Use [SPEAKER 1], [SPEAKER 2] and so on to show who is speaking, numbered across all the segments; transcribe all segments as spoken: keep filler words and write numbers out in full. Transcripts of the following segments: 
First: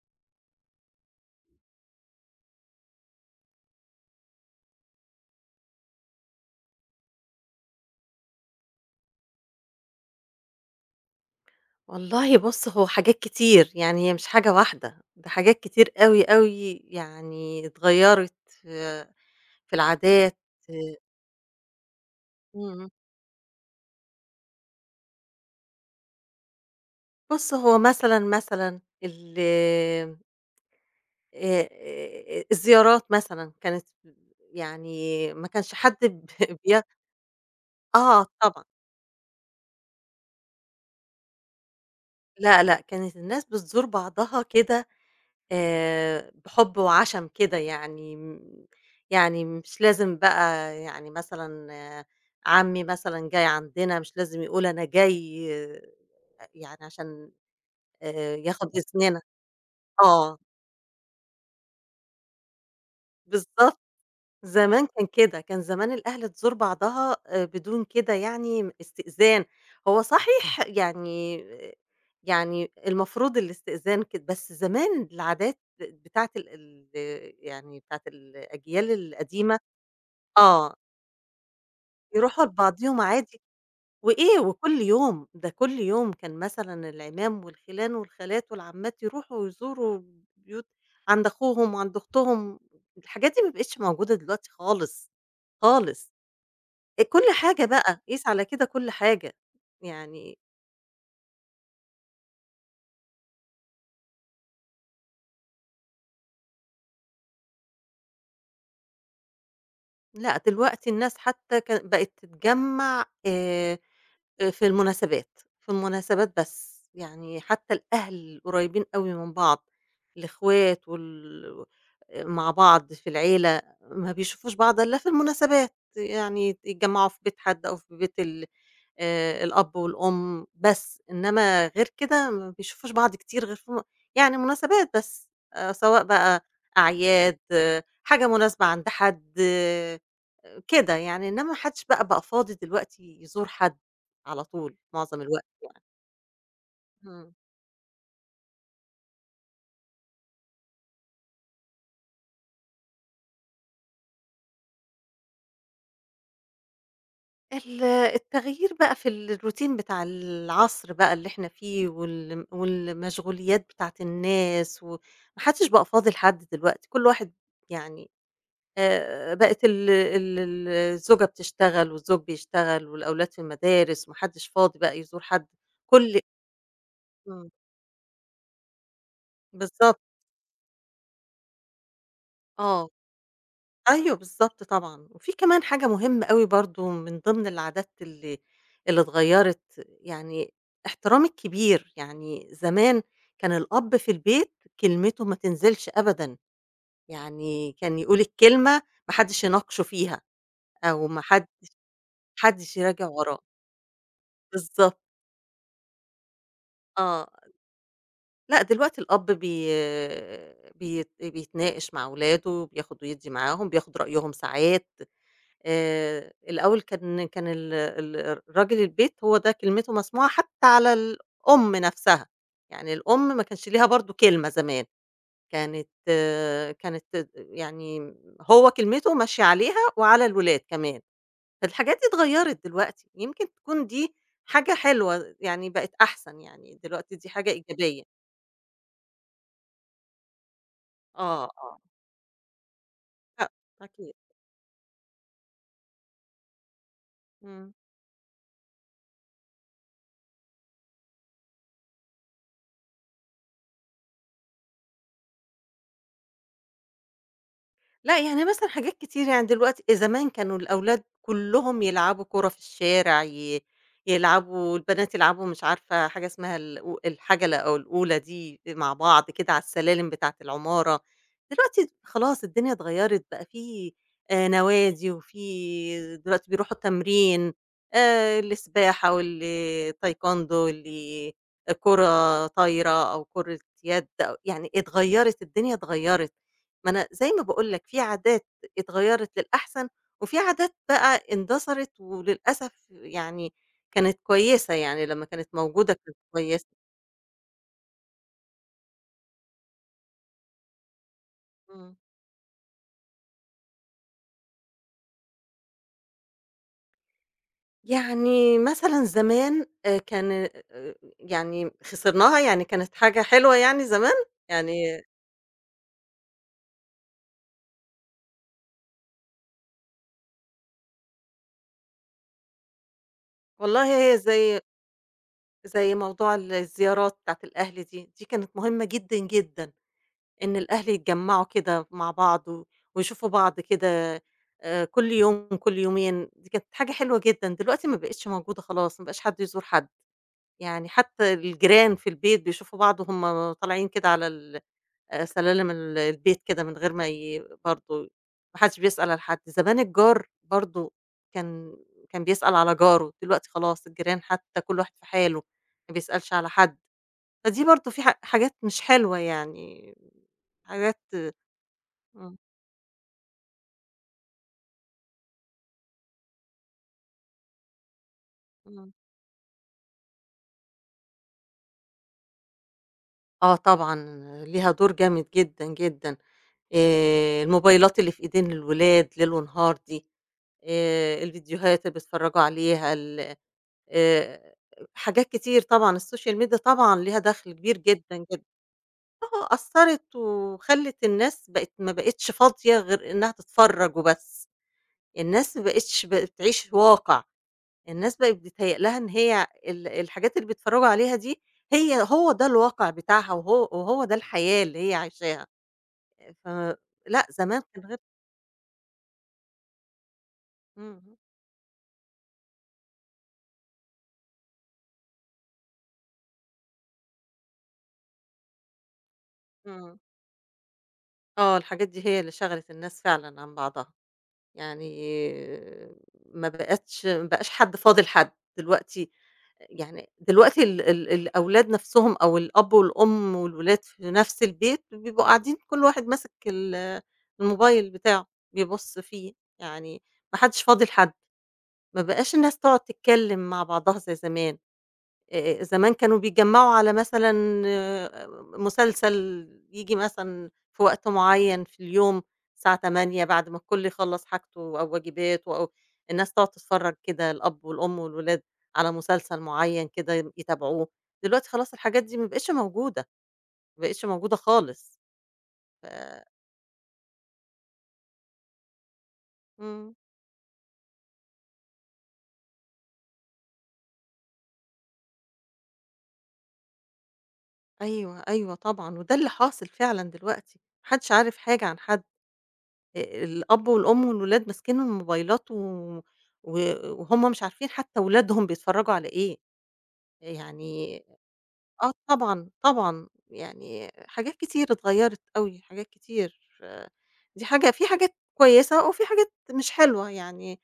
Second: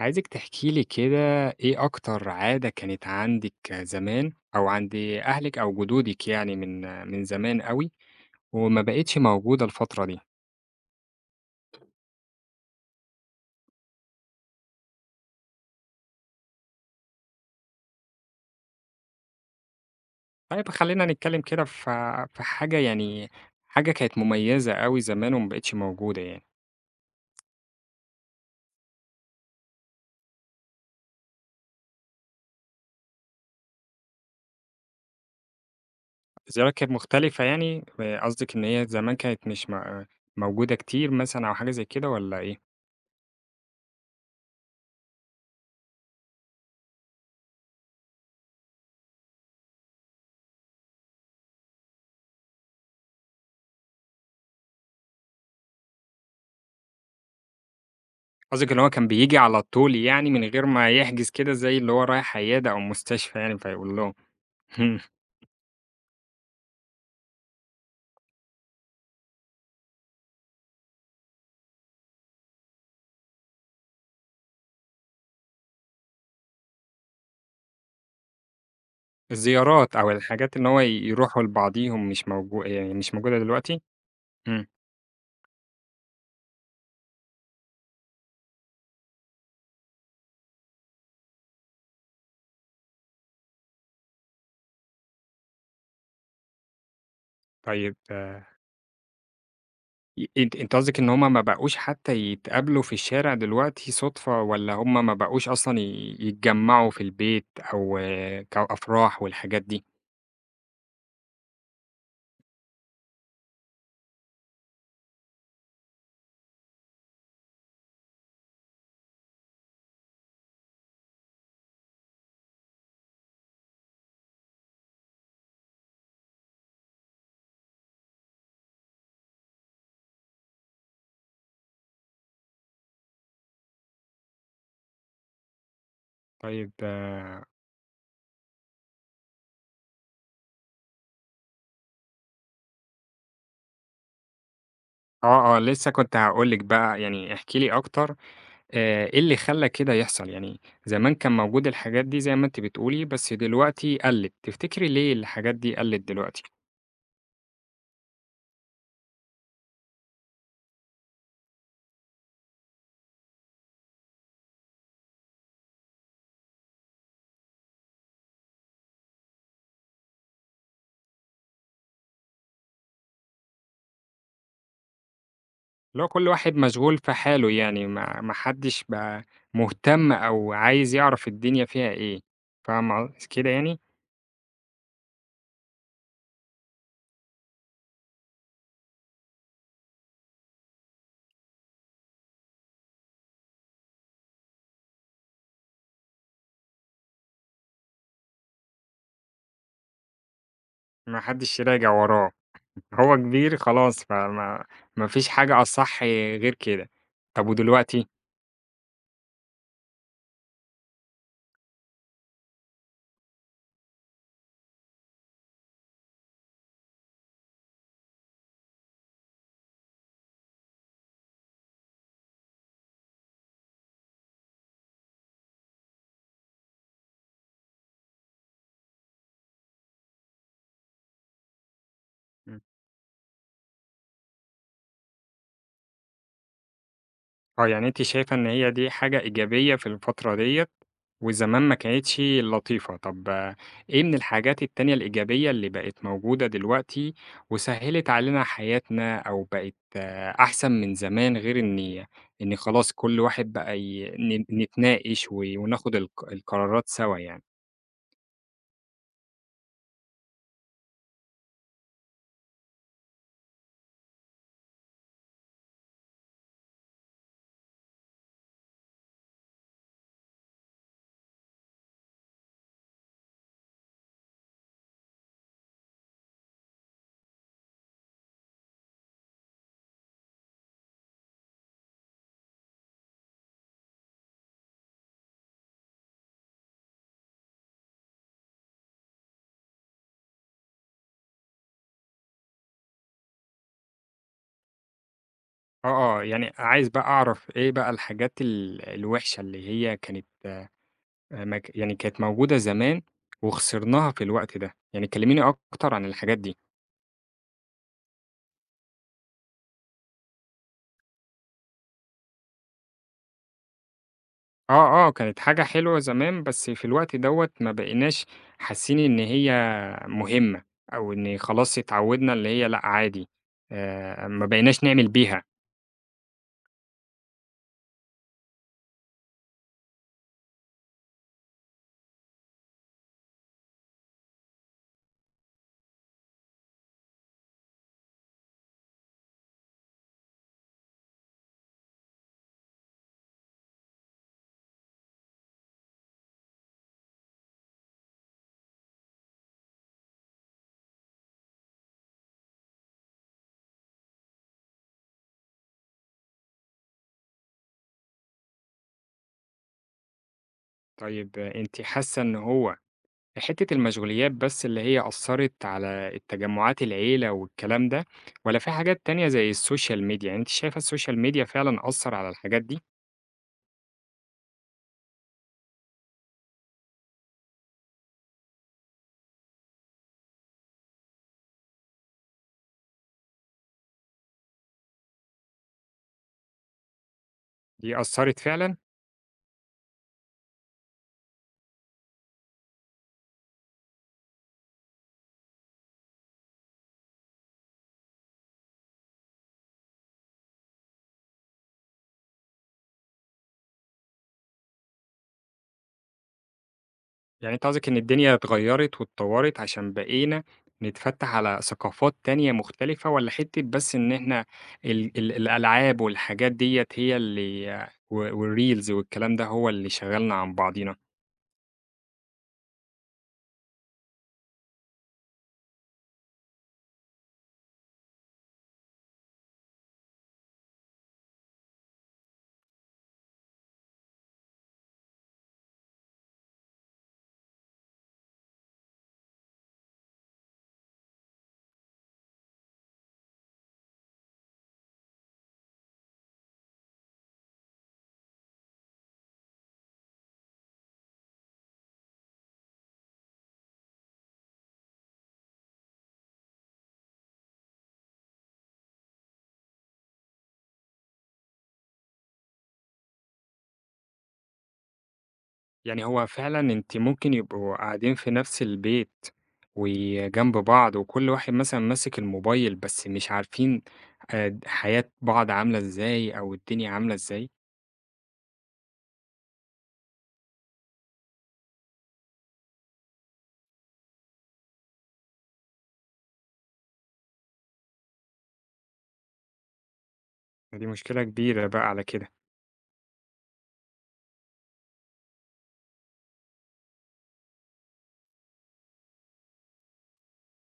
[SPEAKER 1] عايزِك تحكي لي كده إيه أكتر عادة كانت عندِك زمان أو عند أهلِك أو جدودِك يعني من من زمان أوي وما بقِتش موجودة الفترة دي؟
[SPEAKER 2] والله بُص، هو حاجات كتير، يعني هي مش حاجة واحدة، ده حاجات كتير أوي، أوي يعني اتغيّرت في في العادات.
[SPEAKER 1] طيب خلّينا نتكلّم كده ف في حاجة
[SPEAKER 2] إمم.
[SPEAKER 1] يعني حاجة كانت مميّزة أوي زمان وما بقِتش موجودة يعني،
[SPEAKER 2] بُص، هو مثلًا، مثلًا ال آآ الزيارات مثلًا كانت، يعني ما كانش حد ب
[SPEAKER 1] زيارة
[SPEAKER 2] بي
[SPEAKER 1] كانت مختلفة يعني آآ
[SPEAKER 2] آه،
[SPEAKER 1] قصدِك إن
[SPEAKER 2] طبعًا.
[SPEAKER 1] هي زمان كانت مش م موجودة كتير مثلًا أو حاجة زي كده والّا إيه؟
[SPEAKER 2] لأ، لأ، كانت الناس بتزور بعضها كده آآ بحُب وعَشَم كده، يعني م يعني مش لازم بقى يعني مثلًا. آه، عمي مثلًا جاي عندنا مش لازم يقول أنا جاي. آه، يعني عشان آآ
[SPEAKER 1] قصدِك
[SPEAKER 2] ياخُد
[SPEAKER 1] اللي هو كان
[SPEAKER 2] إذننا.
[SPEAKER 1] بييجي على طول يعني
[SPEAKER 2] آه،
[SPEAKER 1] من غير ما يحجز كده زي اللي هو رايح عيادة أو مستشفى يعني
[SPEAKER 2] بالضبط.
[SPEAKER 1] فيقول لهم.
[SPEAKER 2] زمان كان كده، كان زمان الأهل تزور بعضها آآ بدون كده يعني استئذان. هو صحيح يعني، آه. يعني المفروض الاستئذان كده، بس زمان العادات بتاعة ال ال يعني بتاعة الأجيال القديمة.
[SPEAKER 1] الزيارات أو الحاجات إن
[SPEAKER 2] آه،
[SPEAKER 1] هو يروحوا لبعضيهم مش
[SPEAKER 2] يروحوا
[SPEAKER 1] موجو يعني
[SPEAKER 2] لبعضيهم
[SPEAKER 1] مش موجودة
[SPEAKER 2] عادي.
[SPEAKER 1] دلوقتي؟
[SPEAKER 2] وإيه،
[SPEAKER 1] إمم،
[SPEAKER 2] وكل يوم، ده كل يوم كان مثلًا العمام والخِلان والخالات والعمات يروحوا ويزوروا بيوت عند أخوهم وعند أختهم. الحاجات دي ما بقتش موجودة دلوقتي خالص، خالص. آآ كل حاجة
[SPEAKER 1] طيب
[SPEAKER 2] بقى، قيس على
[SPEAKER 1] آه،
[SPEAKER 2] كده كل حاجة،
[SPEAKER 1] ي
[SPEAKER 2] يعني.
[SPEAKER 1] أنتِ أنتِ قصدِك إن هُم ما بقوش حتى يتقابلوا في الشارع دلوقتي صُدفة والّا هُم ما بقوش أصلًا ي يتجمّعوا في البيت أو آه، كأفراح والحاجات دي؟
[SPEAKER 2] لأ دلوقتي الناس حتى ك بقت تتجمّع آآ آآ في المناسبات، في المناسبات بس، يعني حتى الأهل قريبين أوي من بعض، الإخوات وال آآ مع بعض في العيلة، ما بيشوفوش بعض إلا في المناسبات، يعني يتجمّعوا في بيت حد أو في بيت ال آآ الأب والأم بس، إنّما غير كده ما بيشوفوش بعض كتير غير في م يعني مناسبات بس، آآ سواء بقى
[SPEAKER 1] طيب آه،
[SPEAKER 2] أعياد، آه، حاجة مناسبة عند حد، آه، كده يعني، إنّما ما حدش بقى بقى فاضي دلوقتي يزور حد على طول معظم الوقت
[SPEAKER 1] آه، آه،
[SPEAKER 2] يعني.
[SPEAKER 1] لسه كنت هاقول لِك بقى
[SPEAKER 2] إمم.
[SPEAKER 1] يعني احكي لي أكتر. آآ، إيه اللي خلّى كده يحصل؟ يعني زمان كان موجود الحاجات دي زي ما أنتِ بتقولي، بس دلوقتي قَلِّت، تفتكري ليه الحاجات دي قَلِّت دلوقتي؟
[SPEAKER 2] ال التغيير بقى في الروتين بتاع العصر بقى اللي إحنا فيه وال والمشغوليات بتاعة الناس، و ما حدش بقى فاضي لحد دلوقتي، كل واحد يعني آآ بقت ال ال ال الزوجة بتشتغل والزوج بيشتغل والأولاد في المدارس وما حدّش فاضي بقى يزور حد،
[SPEAKER 1] اللي هو
[SPEAKER 2] كل.
[SPEAKER 1] كل واحد مشغول في حاله
[SPEAKER 2] إمم،
[SPEAKER 1] يعني ما ما حدش بقى
[SPEAKER 2] بالضبط.
[SPEAKER 1] مهتم أو عايز يعرف الدنيا فيها إيه،
[SPEAKER 2] آه،
[SPEAKER 1] فاهمة قصدي كده يعني؟
[SPEAKER 2] أيوه بالضبط طبعًا، وفي كمان حاجة مهمة أوي برضه من ضمن العادات اللي اللي اتغيّرت، يعني احترام الكبير. يعني زمان كان الأب في البيت كلمته ما تنزلش أبدًا، يعني كان يقول الكلمة ما حدّش يناقشه فيها، أو
[SPEAKER 1] ما
[SPEAKER 2] ما حد
[SPEAKER 1] حدش
[SPEAKER 2] ما
[SPEAKER 1] راجع وراه،
[SPEAKER 2] حدّش يراجع
[SPEAKER 1] هو
[SPEAKER 2] وراه،
[SPEAKER 1] كبير خلاص فما
[SPEAKER 2] بالضبط،
[SPEAKER 1] ما فيش حاجة أصح غير كده.
[SPEAKER 2] آه.
[SPEAKER 1] طب ودلوقتي؟
[SPEAKER 2] لأ، دلوقتي الأب بي بيت بيتناقش مع ولاده، بياخد ويدّي معاهم، بياخد رأيهم ساعات. آآ، الأول كان كان ال ال راجل البيت هو ده كلمته مسموعة حتى على الأم نفسها، يعني الأم ما كانش ليها برضه كلمة زمان، كانت آه، كانت يعني هو كلمته ماشية عليها وعلى الولاد كمان. فالحاجات دي
[SPEAKER 1] إمم،
[SPEAKER 2] اتغيّرت دلوقتي، يمكن تكون دي حاجة حلوة يعني بقت أحسن يعني دلوقتي، دي حاجة
[SPEAKER 1] آه، يعني أنتِ
[SPEAKER 2] إيجابية.
[SPEAKER 1] شايفة إن هي دي حاجة إيجابية في الفترة ديّة
[SPEAKER 2] آه،
[SPEAKER 1] وزمان ما
[SPEAKER 2] آه.
[SPEAKER 1] كانتش لطيفة. طب
[SPEAKER 2] لأ،
[SPEAKER 1] آه، إيه من
[SPEAKER 2] أكيد.
[SPEAKER 1] الحاجات التانية الإيجابية اللي بقت موجودة دلوقتي
[SPEAKER 2] إمم.
[SPEAKER 1] وسهّلت علينا حياتنا أو بقت آه، أحسن من زمان غير إن إن خلاص كل واحد بقى ي ن نتناقش و وناخد الق القرارات سوا يعني؟
[SPEAKER 2] لأ، يعني مثلًا حاجات كتير يعني دلوقتي، زمان كانوا الأولاد كلّهم يلعبوا كورة في الشارع، ي يلعبوا البنات، يلعبوا مش عارفة حاجة اسمها الأو الحجلة أو الأولى دي مع بعض كده على السلالم بتاعة العمارة. دلوقتي خلاص الدنيا اتغيّرت، بقى في آآ نوادي، وفي دلوقتي بيروحوا التمرين، آآ السباحة والتايكوندو، واللي كرة طايرة أو كرة يد، أو يعني اتغيّرت، الدنيا اتغيّرت. ما أنا زي ما باقول لك، في عادات اتغيّرت للأحسن، وفي عادات بقى اندثرت وللأسف يعني كانت كويسة، يعني لمّا كانت
[SPEAKER 1] آه،
[SPEAKER 2] موجودة كانت
[SPEAKER 1] آه. يعني
[SPEAKER 2] كويسة.
[SPEAKER 1] عايز بقى أعرف إيه بقى الحاجات ال الوِحشة اللي هي كانت آآ مك
[SPEAKER 2] إمم.
[SPEAKER 1] يعني كانت موجودة زمان وخسرناها في الوقت ده؟ يعني كلّميني أكتر عن الحاجات دي.
[SPEAKER 2] يعني مثلًا زمان آآ كان آآ يعني خسرناها، يعني كانت حاجة حلوة يعني زمان؟ يعني
[SPEAKER 1] آه، آه، كانت حاجة حلوة زمان، بس في الوقت دوّة ما بقيناش حاسين إن هي مهمة، أو إن خلاص اتعوّدنا اللي هي لأ عادي،
[SPEAKER 2] والله هي
[SPEAKER 1] آآ ما
[SPEAKER 2] زي،
[SPEAKER 1] بقيناش نعمل بيها.
[SPEAKER 2] زي موضوع ال الزيارات بتاعة الأهل دي، دي كانت مهمة جدًا، جدًا. إن الأهل يتجمّعوا كده مع بعض، و ويشوفوا بعض كده آآ كل يوم، كل يومين، دي كانت حاجة حلوة جدًا. دلوقتي ما بقِتش موجودة خلاص، ما بقاش حد يزور حد، يعني حتى الجيران في البيت بيشوفوا بعض وهُم طالعين كده على ال آآ سلالم ال البيت كده، من غير ما ي برضه ما حدش بيسأل على حد. زمان الجار برضه كان، كان بيسأل على جاره، دلوقتي خلاص الجيران حتى كل واحد في حاله، ما بيسألش على حد، فدي برضه في ح حاجات مش حلوة يعني، حاجات.
[SPEAKER 1] طيب آه، أنتِ حاسة إن
[SPEAKER 2] إمم.
[SPEAKER 1] هو حتّة المشغوليات بس اللي هي أثّرت على التجمُّعات العيلة والكلام ده، والّا في
[SPEAKER 2] إمم.
[SPEAKER 1] حاجات تانية زي السوشيال ميديا؟ يعني أنتِ شايفة السوشيال ميديا فعلًا أثّر على الحاجات دي؟
[SPEAKER 2] آه، طبعًا. ليها دور جامد جدًا، جدًا. آآ الموبايلات اللي في إيدين الولاد ليل ونهار دي، آآ الفيديوهات اللي بيتفرّجوا عليها ال آآ حاجات كتير طبعًا، السوشيال ميديا طبعًا ليها دخْل كبير
[SPEAKER 1] دي
[SPEAKER 2] جدًا،
[SPEAKER 1] أثّرت
[SPEAKER 2] جدًا.
[SPEAKER 1] فعلًا؟
[SPEAKER 2] آه، أثّرت، وخلّت الناس بقت ما بقتش فاضية غير إنها تتفرّج وبس، الناس ما بقتش بتعيش واقع. الناس بقت بيتهيأ لها إن هي ال الحاجات اللي بيتفرّجوا عليها دي، هي، هو ده الواقع بتاعها، وهو، وهو ده الحياة اللي هي عايشاها. ف لأ
[SPEAKER 1] يعني
[SPEAKER 2] زمان
[SPEAKER 1] أنت
[SPEAKER 2] كان
[SPEAKER 1] قصدك إن
[SPEAKER 2] غير.
[SPEAKER 1] الدنيا اتغيّرت واتطوّرت عشان بقينا
[SPEAKER 2] إمم،
[SPEAKER 1] نتفتّح على ثقافات تانية مختلفة والّا حتّة بس إن إحنا ال ال الألعاب والحاجات ديّة هي اللي و والreels والكلام ده هو اللي
[SPEAKER 2] إمم.
[SPEAKER 1] شغّلنا عن بعضينا؟
[SPEAKER 2] آه، الحاجات دي هي اللي شَغَلِت الناس فعلًا عن بعضها، يعني ما بقتش ما بقاش حد فاضل حد، دلوقتي يعني دلوقتي ال ال الأولاد نَفْسهم، أو الأب والأم والولاد في نَفْس البيت، بيبقوا قاعدين كل واحد ماسك ال الموبايل بتاعه بيبُص فيه، يعني ما حدّش فاضي لحد، ما بقاش الناس تقعد تتكلّم مع بعضها زي زمان. آآ زمان كانوا بيتجمّعوا على مثلًا، آه، مسلسل ييجي مثلًا في وقت معيّن في اليوم، الساعة الساعة ثمانية بعد ما الكل يخلّص حاجته أو واجباته، أو الناس تقعد تتفرّج كده، الأب والأم والولاد، على مسلسل معيّن كده ي يتابعوه. دلوقتي خلاص الحاجات دي ما بقتش موجودة، ما بقتش موجودة خالص. ف
[SPEAKER 1] يعني هو فعلًا أنتِ ممكن يبقوا قاعدين في نفس البيت
[SPEAKER 2] إمم.
[SPEAKER 1] وجنب بعض وكل واحد مثلًا ماسك الموبايل، بس مش عارفين آآ د حياة بعض عاملة إزاي أو الدنيا عاملة إزاي؟
[SPEAKER 2] أيوه، أيوه طبعًا، وده اللي حاصل فعلًا دلوقتي، ما حدّش عارف حاجة عن حد. آآ الأب والأم والولاد ماسكين الموبايلات، و و وهُم مش عارفين حتى ولادهم بيتفرّجوا على إيه،
[SPEAKER 1] ما دي
[SPEAKER 2] يعني.
[SPEAKER 1] مشكلة كبيرة بقى
[SPEAKER 2] آه،
[SPEAKER 1] على كده.
[SPEAKER 2] طبعًا، طبعًا، يعني حاجات كتير اتغيّرت أوي، حاجات كتير، آه، دي حاجة، في حاجات كويسة وفي حاجات مش حلوة، يعني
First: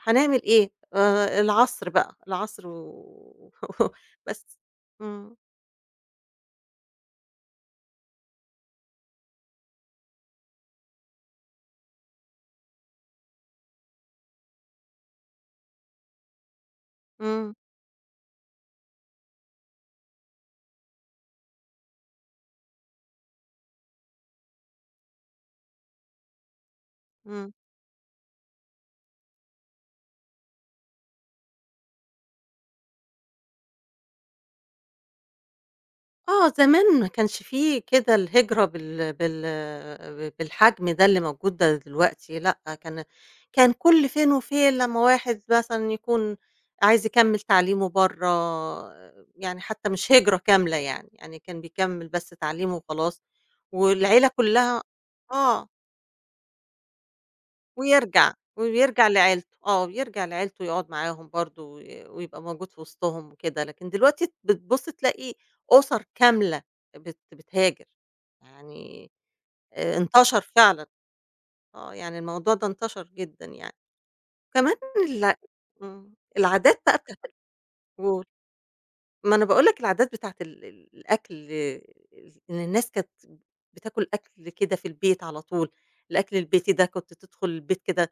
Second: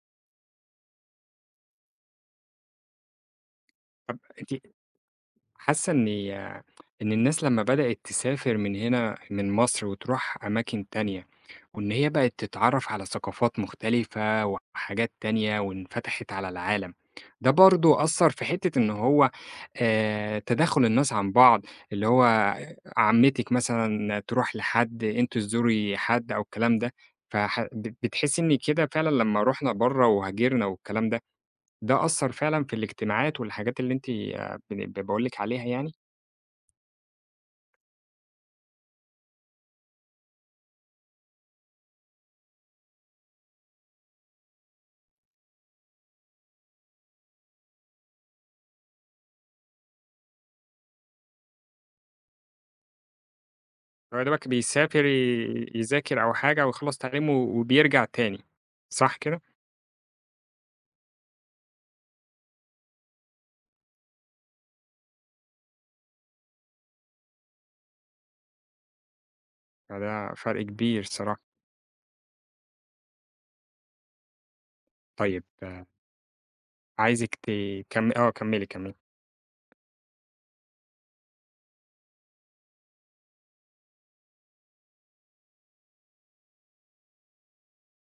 [SPEAKER 2] هنعمل إيه؟ آآ العصر بقى، العصر و
[SPEAKER 1] طَب
[SPEAKER 2] بس.
[SPEAKER 1] أنتِ
[SPEAKER 2] إمم،
[SPEAKER 1] حاسة إني إن الناس لمّا بدأت تسافر من هنا من مصر وتروح أماكن تانية، وإن هي بقت تتعرّف على ثقافات مختلفة وحاجات تانية وانفتحت على العالم، ده
[SPEAKER 2] إمم،
[SPEAKER 1] برضه أثّر في حتّة إن هو آآ تداخُل الناس عن بعض، اللي هو عمّتِك مثلًا تروح لحد، أنتِ تزوري حد أو الكلام ده،
[SPEAKER 2] إمم.
[SPEAKER 1] فح بت بتحسّي إن كده فعلًا لمّا رُحنا برّه وهاجرنا والكلام ده، ده أثّر فعلًا في الاجتماعات والحاجات اللي أنتِ يعني ب باقول لِك عليها يعني؟
[SPEAKER 2] آه، زمان ما كانش في كده الهجرة بال بال ب بالحجم ده اللي موجود ده دلوقتي. لأ كان، كان كل فين وفين لمّا واحد مثلًا يكون عايز يكمّل تعليمه برّه، يعني حتى مش هجرة كاملة يعني، يعني كان بيكمّل بس تعليمه وخلاص،
[SPEAKER 1] هو يا
[SPEAKER 2] والعيلة
[SPEAKER 1] دوبك
[SPEAKER 2] كلها.
[SPEAKER 1] بيسافر
[SPEAKER 2] آه.
[SPEAKER 1] ي يذاكر أو حاجة ويخلّص تعليمه وبيرجع
[SPEAKER 2] ويرجع،
[SPEAKER 1] تاني،
[SPEAKER 2] وبيرجع
[SPEAKER 1] صح كده؟
[SPEAKER 2] لعيلته، آه، بيرجع لعيلته ويقعد معاهم برضه، وي ويبقى موجود في وسطهم وكده، لكن دلوقتي بتبُص تلاقي أُسَر كاملة بت بتهاجر، يعني آآ
[SPEAKER 1] فده
[SPEAKER 2] انتشر
[SPEAKER 1] فرق
[SPEAKER 2] فعلًا.
[SPEAKER 1] كبير الصراحة.
[SPEAKER 2] آه، يعني الموضوع ده انتشر جدًا يعني، وكمان ال
[SPEAKER 1] طيب آه،
[SPEAKER 2] إمم، العادات بقى بتاعة،
[SPEAKER 1] عايزِك تكم
[SPEAKER 2] قُل.
[SPEAKER 1] آه كمّلي، كمّلي.
[SPEAKER 2] ما أنا باقول لك العادات بتاعة ال ال الأكل، ال- إن الناس كانت بتاكل أكل كده في البيت على طول، الأكل البيتي ده كنت تدخل البيت كده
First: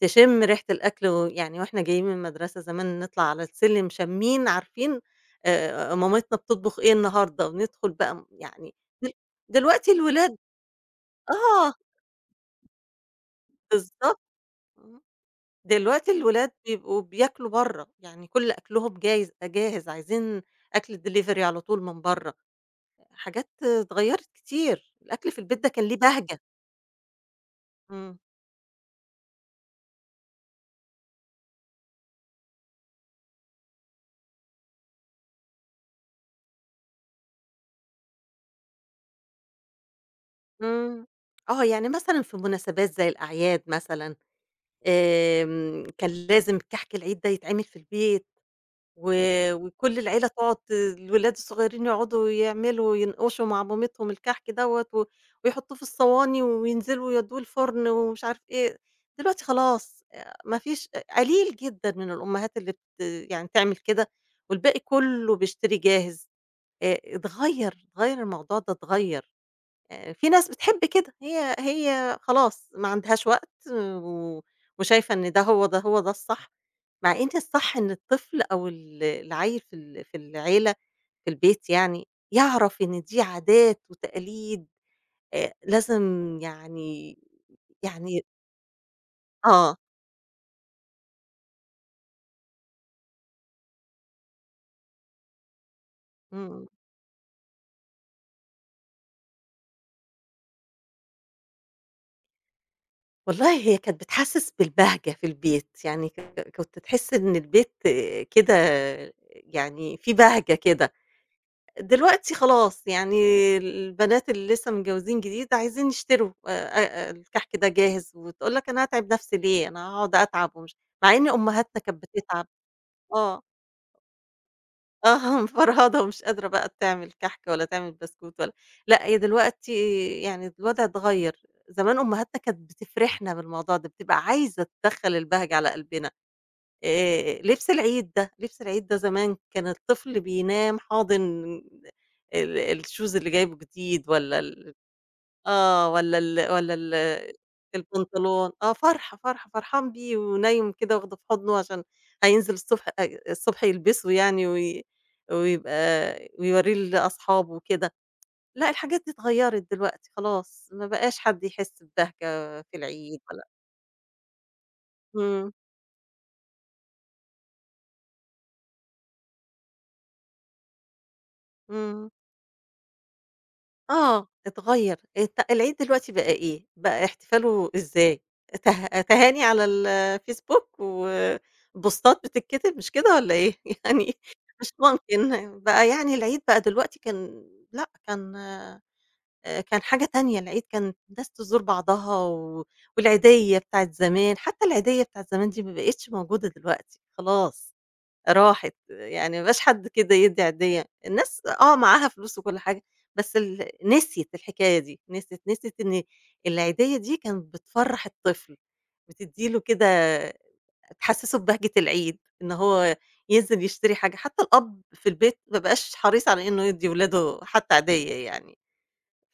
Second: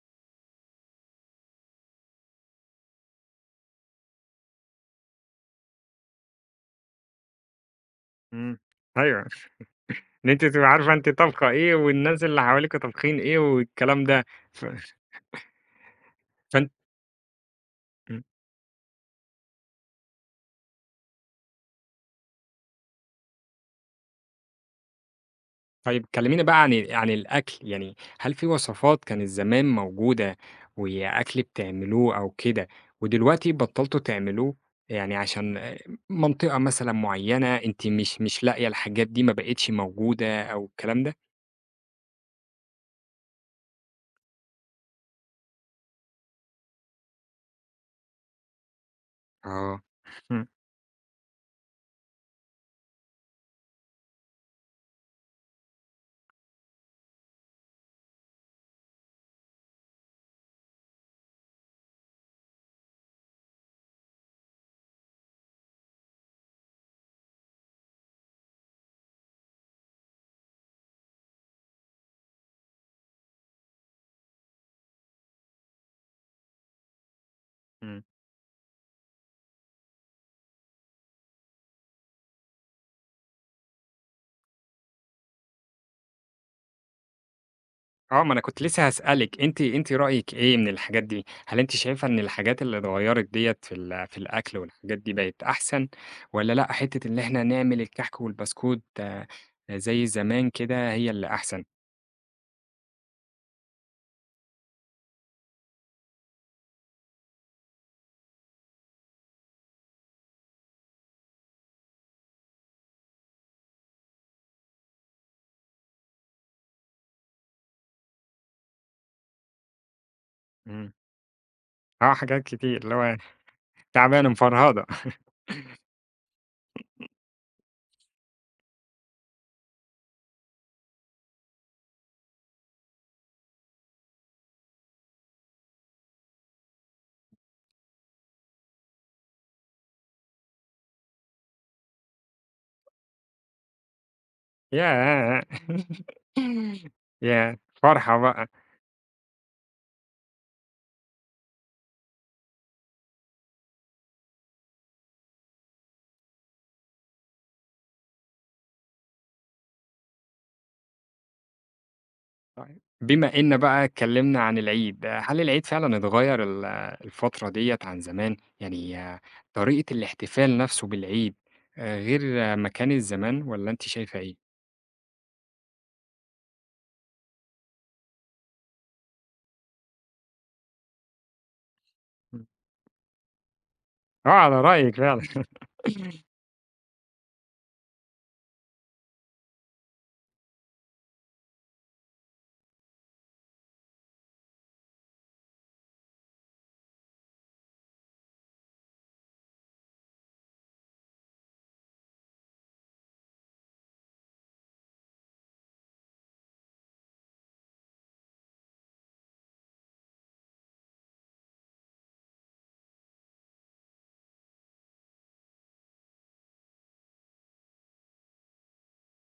[SPEAKER 2] تشم ريحة الأكل، ويعني وإحنا جايين من المدرسة زمان نطلع على السلم شامين عارفين آآ مامتنا بتطبخ إيه النهارده، وندخل بقى م
[SPEAKER 1] إمم.
[SPEAKER 2] يعني. دل
[SPEAKER 1] أيوه.
[SPEAKER 2] دلوقتي
[SPEAKER 1] إن
[SPEAKER 2] الولاد،
[SPEAKER 1] أنتِ تبقى عارفة أنتِ طابخة
[SPEAKER 2] آه،
[SPEAKER 1] إيه والناس اللي حواليكِ طابخين إيه والكلام
[SPEAKER 2] بالضبط.
[SPEAKER 1] ده. ف
[SPEAKER 2] إمم، دلوقتي الولاد
[SPEAKER 1] فأنتِ
[SPEAKER 2] بيبقوا بياكلوا برّه،
[SPEAKER 1] إمم.
[SPEAKER 2] يعني كل أكلهم جايز جاهز، عايزين أكل delivery على طول من برّه. حاجات اتغيّرت كتير، الأكل في البيت ده كان ليه
[SPEAKER 1] طيب
[SPEAKER 2] بهجة.
[SPEAKER 1] كلميني بقى عن ال عن الأكل، يعني
[SPEAKER 2] إمم،
[SPEAKER 1] هل في وصفات كانت زمان موجودة وأكل بتعملوه أو كده، ودلوقتي بطّلتوا تعملوه؟ يعني عشان آآ منطقة مثلًا معيّنة أنتِ مش مش لاقية الحاجات دي ما بقِتش موجودة أو الكلام
[SPEAKER 2] إمم،
[SPEAKER 1] ده؟
[SPEAKER 2] آه، يعني مثلًا في مناسبات زي الأعياد مثلًا، آمم، كان لازم كحك العيد ده يتعمل في البيت، و
[SPEAKER 1] آه.
[SPEAKER 2] وكل العيلة
[SPEAKER 1] إمم،
[SPEAKER 2] تقعد، الولاد الصغيرين يقعدوا يعملوا ينقشوا مع مامتهم الكحك دوّة، و ويحطوه في الصواني وينزلوا يودوه الفرن ومش عارف إيه. دلوقتي خلاص، آآ، ما فيش، أ قليل جدًا من الأمهات اللي بت يعني تعمل كده، والباقي كله بيشتري جاهز. آآ، اتغيّر، اتغيّر الموضوع ده، اتغيّر. آآ في ناس بتحب كده، هي، هي خلاص ما عندهاش وقت، و وشايفة إن ده هو، ده هو ده الصح، مع إن الصح إن
[SPEAKER 1] إمم.
[SPEAKER 2] الطفل أو ال العيّل في ال في العيلة، في البيت يعني، يعرف إن دي عادات وتقاليد آآ لازم، يعني، يعني،
[SPEAKER 1] آه، ما أنا كنت لسه هاسألِك، أنتِ
[SPEAKER 2] آه.
[SPEAKER 1] أنتِ رأيِك إيه من الحاجات دي؟ هل أنتِ شايفة إن الحاجات اللي اتغيّرت ديّة في ال في الأكل والحاجات دي بقت أحسن، والّا
[SPEAKER 2] إمم.
[SPEAKER 1] لأ حتّة إن إحنا نعمل الكحك والبسكوت آه، زي زمان كده هي اللي أحسن؟
[SPEAKER 2] والله هي كانت بتحسّس بالبهجة في البيت، يعني ك كنت تحس إن البيت كده يعني في بهجة كده. دلوقتي خلاص يعني البنات اللي لسه متجوزين جديد عايزين يشتروا آآ آآ الكحك ده جاهز، وتقول لك: "أنا هاتعب نفسي ليه، أنا هاقعد أتعب." ومش،
[SPEAKER 1] إمم،
[SPEAKER 2] مع إن أمهاتنا كانت
[SPEAKER 1] آه، حاجات
[SPEAKER 2] بتتعب،
[SPEAKER 1] كتير اللي هو
[SPEAKER 2] آه،
[SPEAKER 1] تعبانة مفرهدة
[SPEAKER 2] آه مفرهدة ومش قادرة بقى تعمل كحك ولا تعمل بسكوت ولا. لأ هي دلوقتي يعني الوضع اتغيّر، زمان أمهاتنا كانت بتفرحنا بالموضوع ده، بتبقى عايزة تدخّل البهجة على قلبنا. آآ لبس العيد ده، لبس العيد ده زمان كان الطفل بينام حاضن ال الشوز اللي جايبه جديد، والّا ال
[SPEAKER 1] ياه!
[SPEAKER 2] آه، والّا ال والّا ال
[SPEAKER 1] ياه! فرحة بقى.
[SPEAKER 2] البنطلون. آه، فرحة، فرحة، فرحان بيه ونايم كده واخده في حضنه عشان هينزل الصبح، أ الصبح يلبسه يعني، وي ويبقى، ويوريه لأصحابه وكده. لأ، الحاجات دي اتغيّرت دلوقتي خلاص، ما بقاش حد يحس ببهجة في
[SPEAKER 1] طيب،
[SPEAKER 2] العيد
[SPEAKER 1] بما
[SPEAKER 2] ولا.
[SPEAKER 1] إن بقى اتكلمنا عن العيد، هل
[SPEAKER 2] إمم،
[SPEAKER 1] العيد فعلًا اتغيّر ال الفترة ديّة عن زمان؟ يعني آه، طريقة الاحتفال نفسه بالعيد آآ،
[SPEAKER 2] إمم.
[SPEAKER 1] غير آه، ما كانت زمان والّا أنتِ شايفة
[SPEAKER 2] آه،
[SPEAKER 1] إيه؟
[SPEAKER 2] اتغيّر الت العيد دلوقتي بقى إيه، بقى احتفاله إزاي؟ ته تهاني على الفيسبوك وبوستات
[SPEAKER 1] إمم،
[SPEAKER 2] بتتكتب، مش كده والّا إيه؟ يعني
[SPEAKER 1] آه على
[SPEAKER 2] مش
[SPEAKER 1] رأيِك فعلًا.
[SPEAKER 2] ممكن بقى، يعني العيد بقى دلوقتي كان، لأ، كان آآ، كان حاجة تانية، العيد كان الناس تزور بعضها، و والعيدية بتاعة زمان، حتى العيدية بتاعة زمان دي ما بقتش موجودة دلوقتي خلاص. راحت، يعني ما بقاش حد كده يدّي عيدية، الناس آه معاها فلوس وكل حاجة، بس ال نسيت الحكاية دي، نسيت، نسيت إن العيدية دي كانت بتفرّح الطفل، بتدّي له كده، تحسّسه ببهجة العيد، إن هو ينزل يشتري حاجة. حتى الأب في البيت ما بقاش حريص على إنه يدّي ولاده حتى عيدية يعني،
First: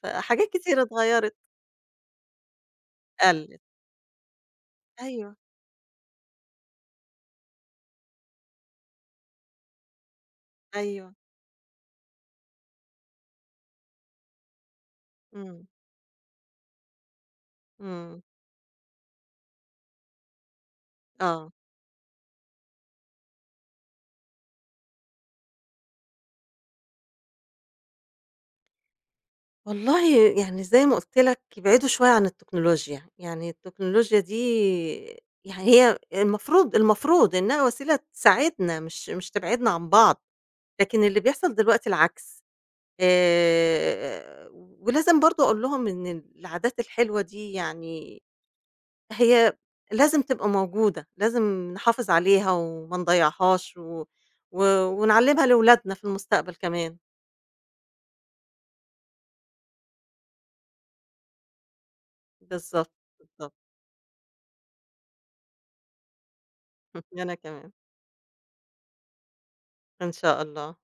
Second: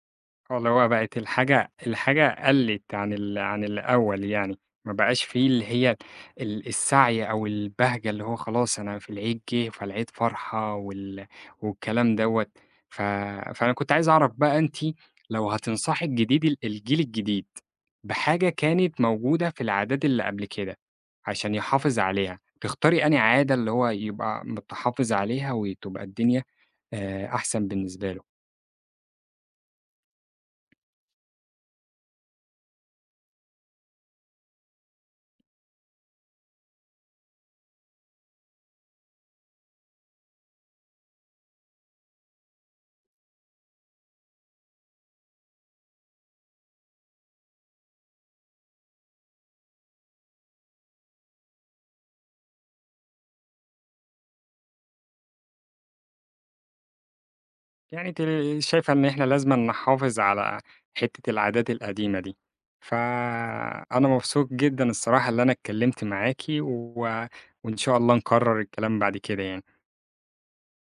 [SPEAKER 2] فحاجات
[SPEAKER 1] آه، اللي
[SPEAKER 2] كتيرة
[SPEAKER 1] هو بقت
[SPEAKER 2] اتغيّرت،
[SPEAKER 1] الحاجة الحاجة قلّت عن ال
[SPEAKER 2] قَلِّت،
[SPEAKER 1] عن الأول يعني، ما بقاش
[SPEAKER 2] أيوه،
[SPEAKER 1] في اللي هي ال السعي أو البهجة اللي هو خلاص أنا في العيد جِه فالعيد فرحة
[SPEAKER 2] أيوه.
[SPEAKER 1] وال والكلام دوّة، ف فأنا كنت عايز أعرف بقى أنتِ لو
[SPEAKER 2] إمم،
[SPEAKER 1] هتنصحي الجديد ال الجيل الجديد
[SPEAKER 2] إمم،
[SPEAKER 1] بحاجة كانت موجودة في العادات اللي قبل كده
[SPEAKER 2] آه.
[SPEAKER 1] عشان يحافظ عليها، تختاري أنهي عادة اللي هو يبقى متحافظ عليها وتبقى الدنيا آآ أحسن بالنسبة له؟
[SPEAKER 2] والله يعني زي ما قُلت لك، يبعدوا شوية عن التكنولوجيا، يعني التكنولوجيا دي يعني هي المفروض، المفروض إنها وسيلة تساعدنا، مش مش تبعدنا عن بعض، لكن اللي بيحصل دلوقتي العكس. آآ ولازم برضه أقول لهم إن العادات الحلوة دي يعني هي لازم تبقى موجودة، لازم نحافظ عليها وما نضيّعهاش، و و ونعلّمها لولادنا في المستقبل كمان.
[SPEAKER 1] يعني أنتِ شايفة إن إحنا لازمًا نحافظ على حتّة العادات القديمة دي،
[SPEAKER 2] بالضبط، بالضبط.
[SPEAKER 1] فأنا مبسوط جدًا الصراحة اللي أنا اتكلّمت معاكِ و
[SPEAKER 2] أنا كمان،
[SPEAKER 1] وإن شاء الله نكرّر الكلام بعد كده يعني.
[SPEAKER 2] إن شاء الله.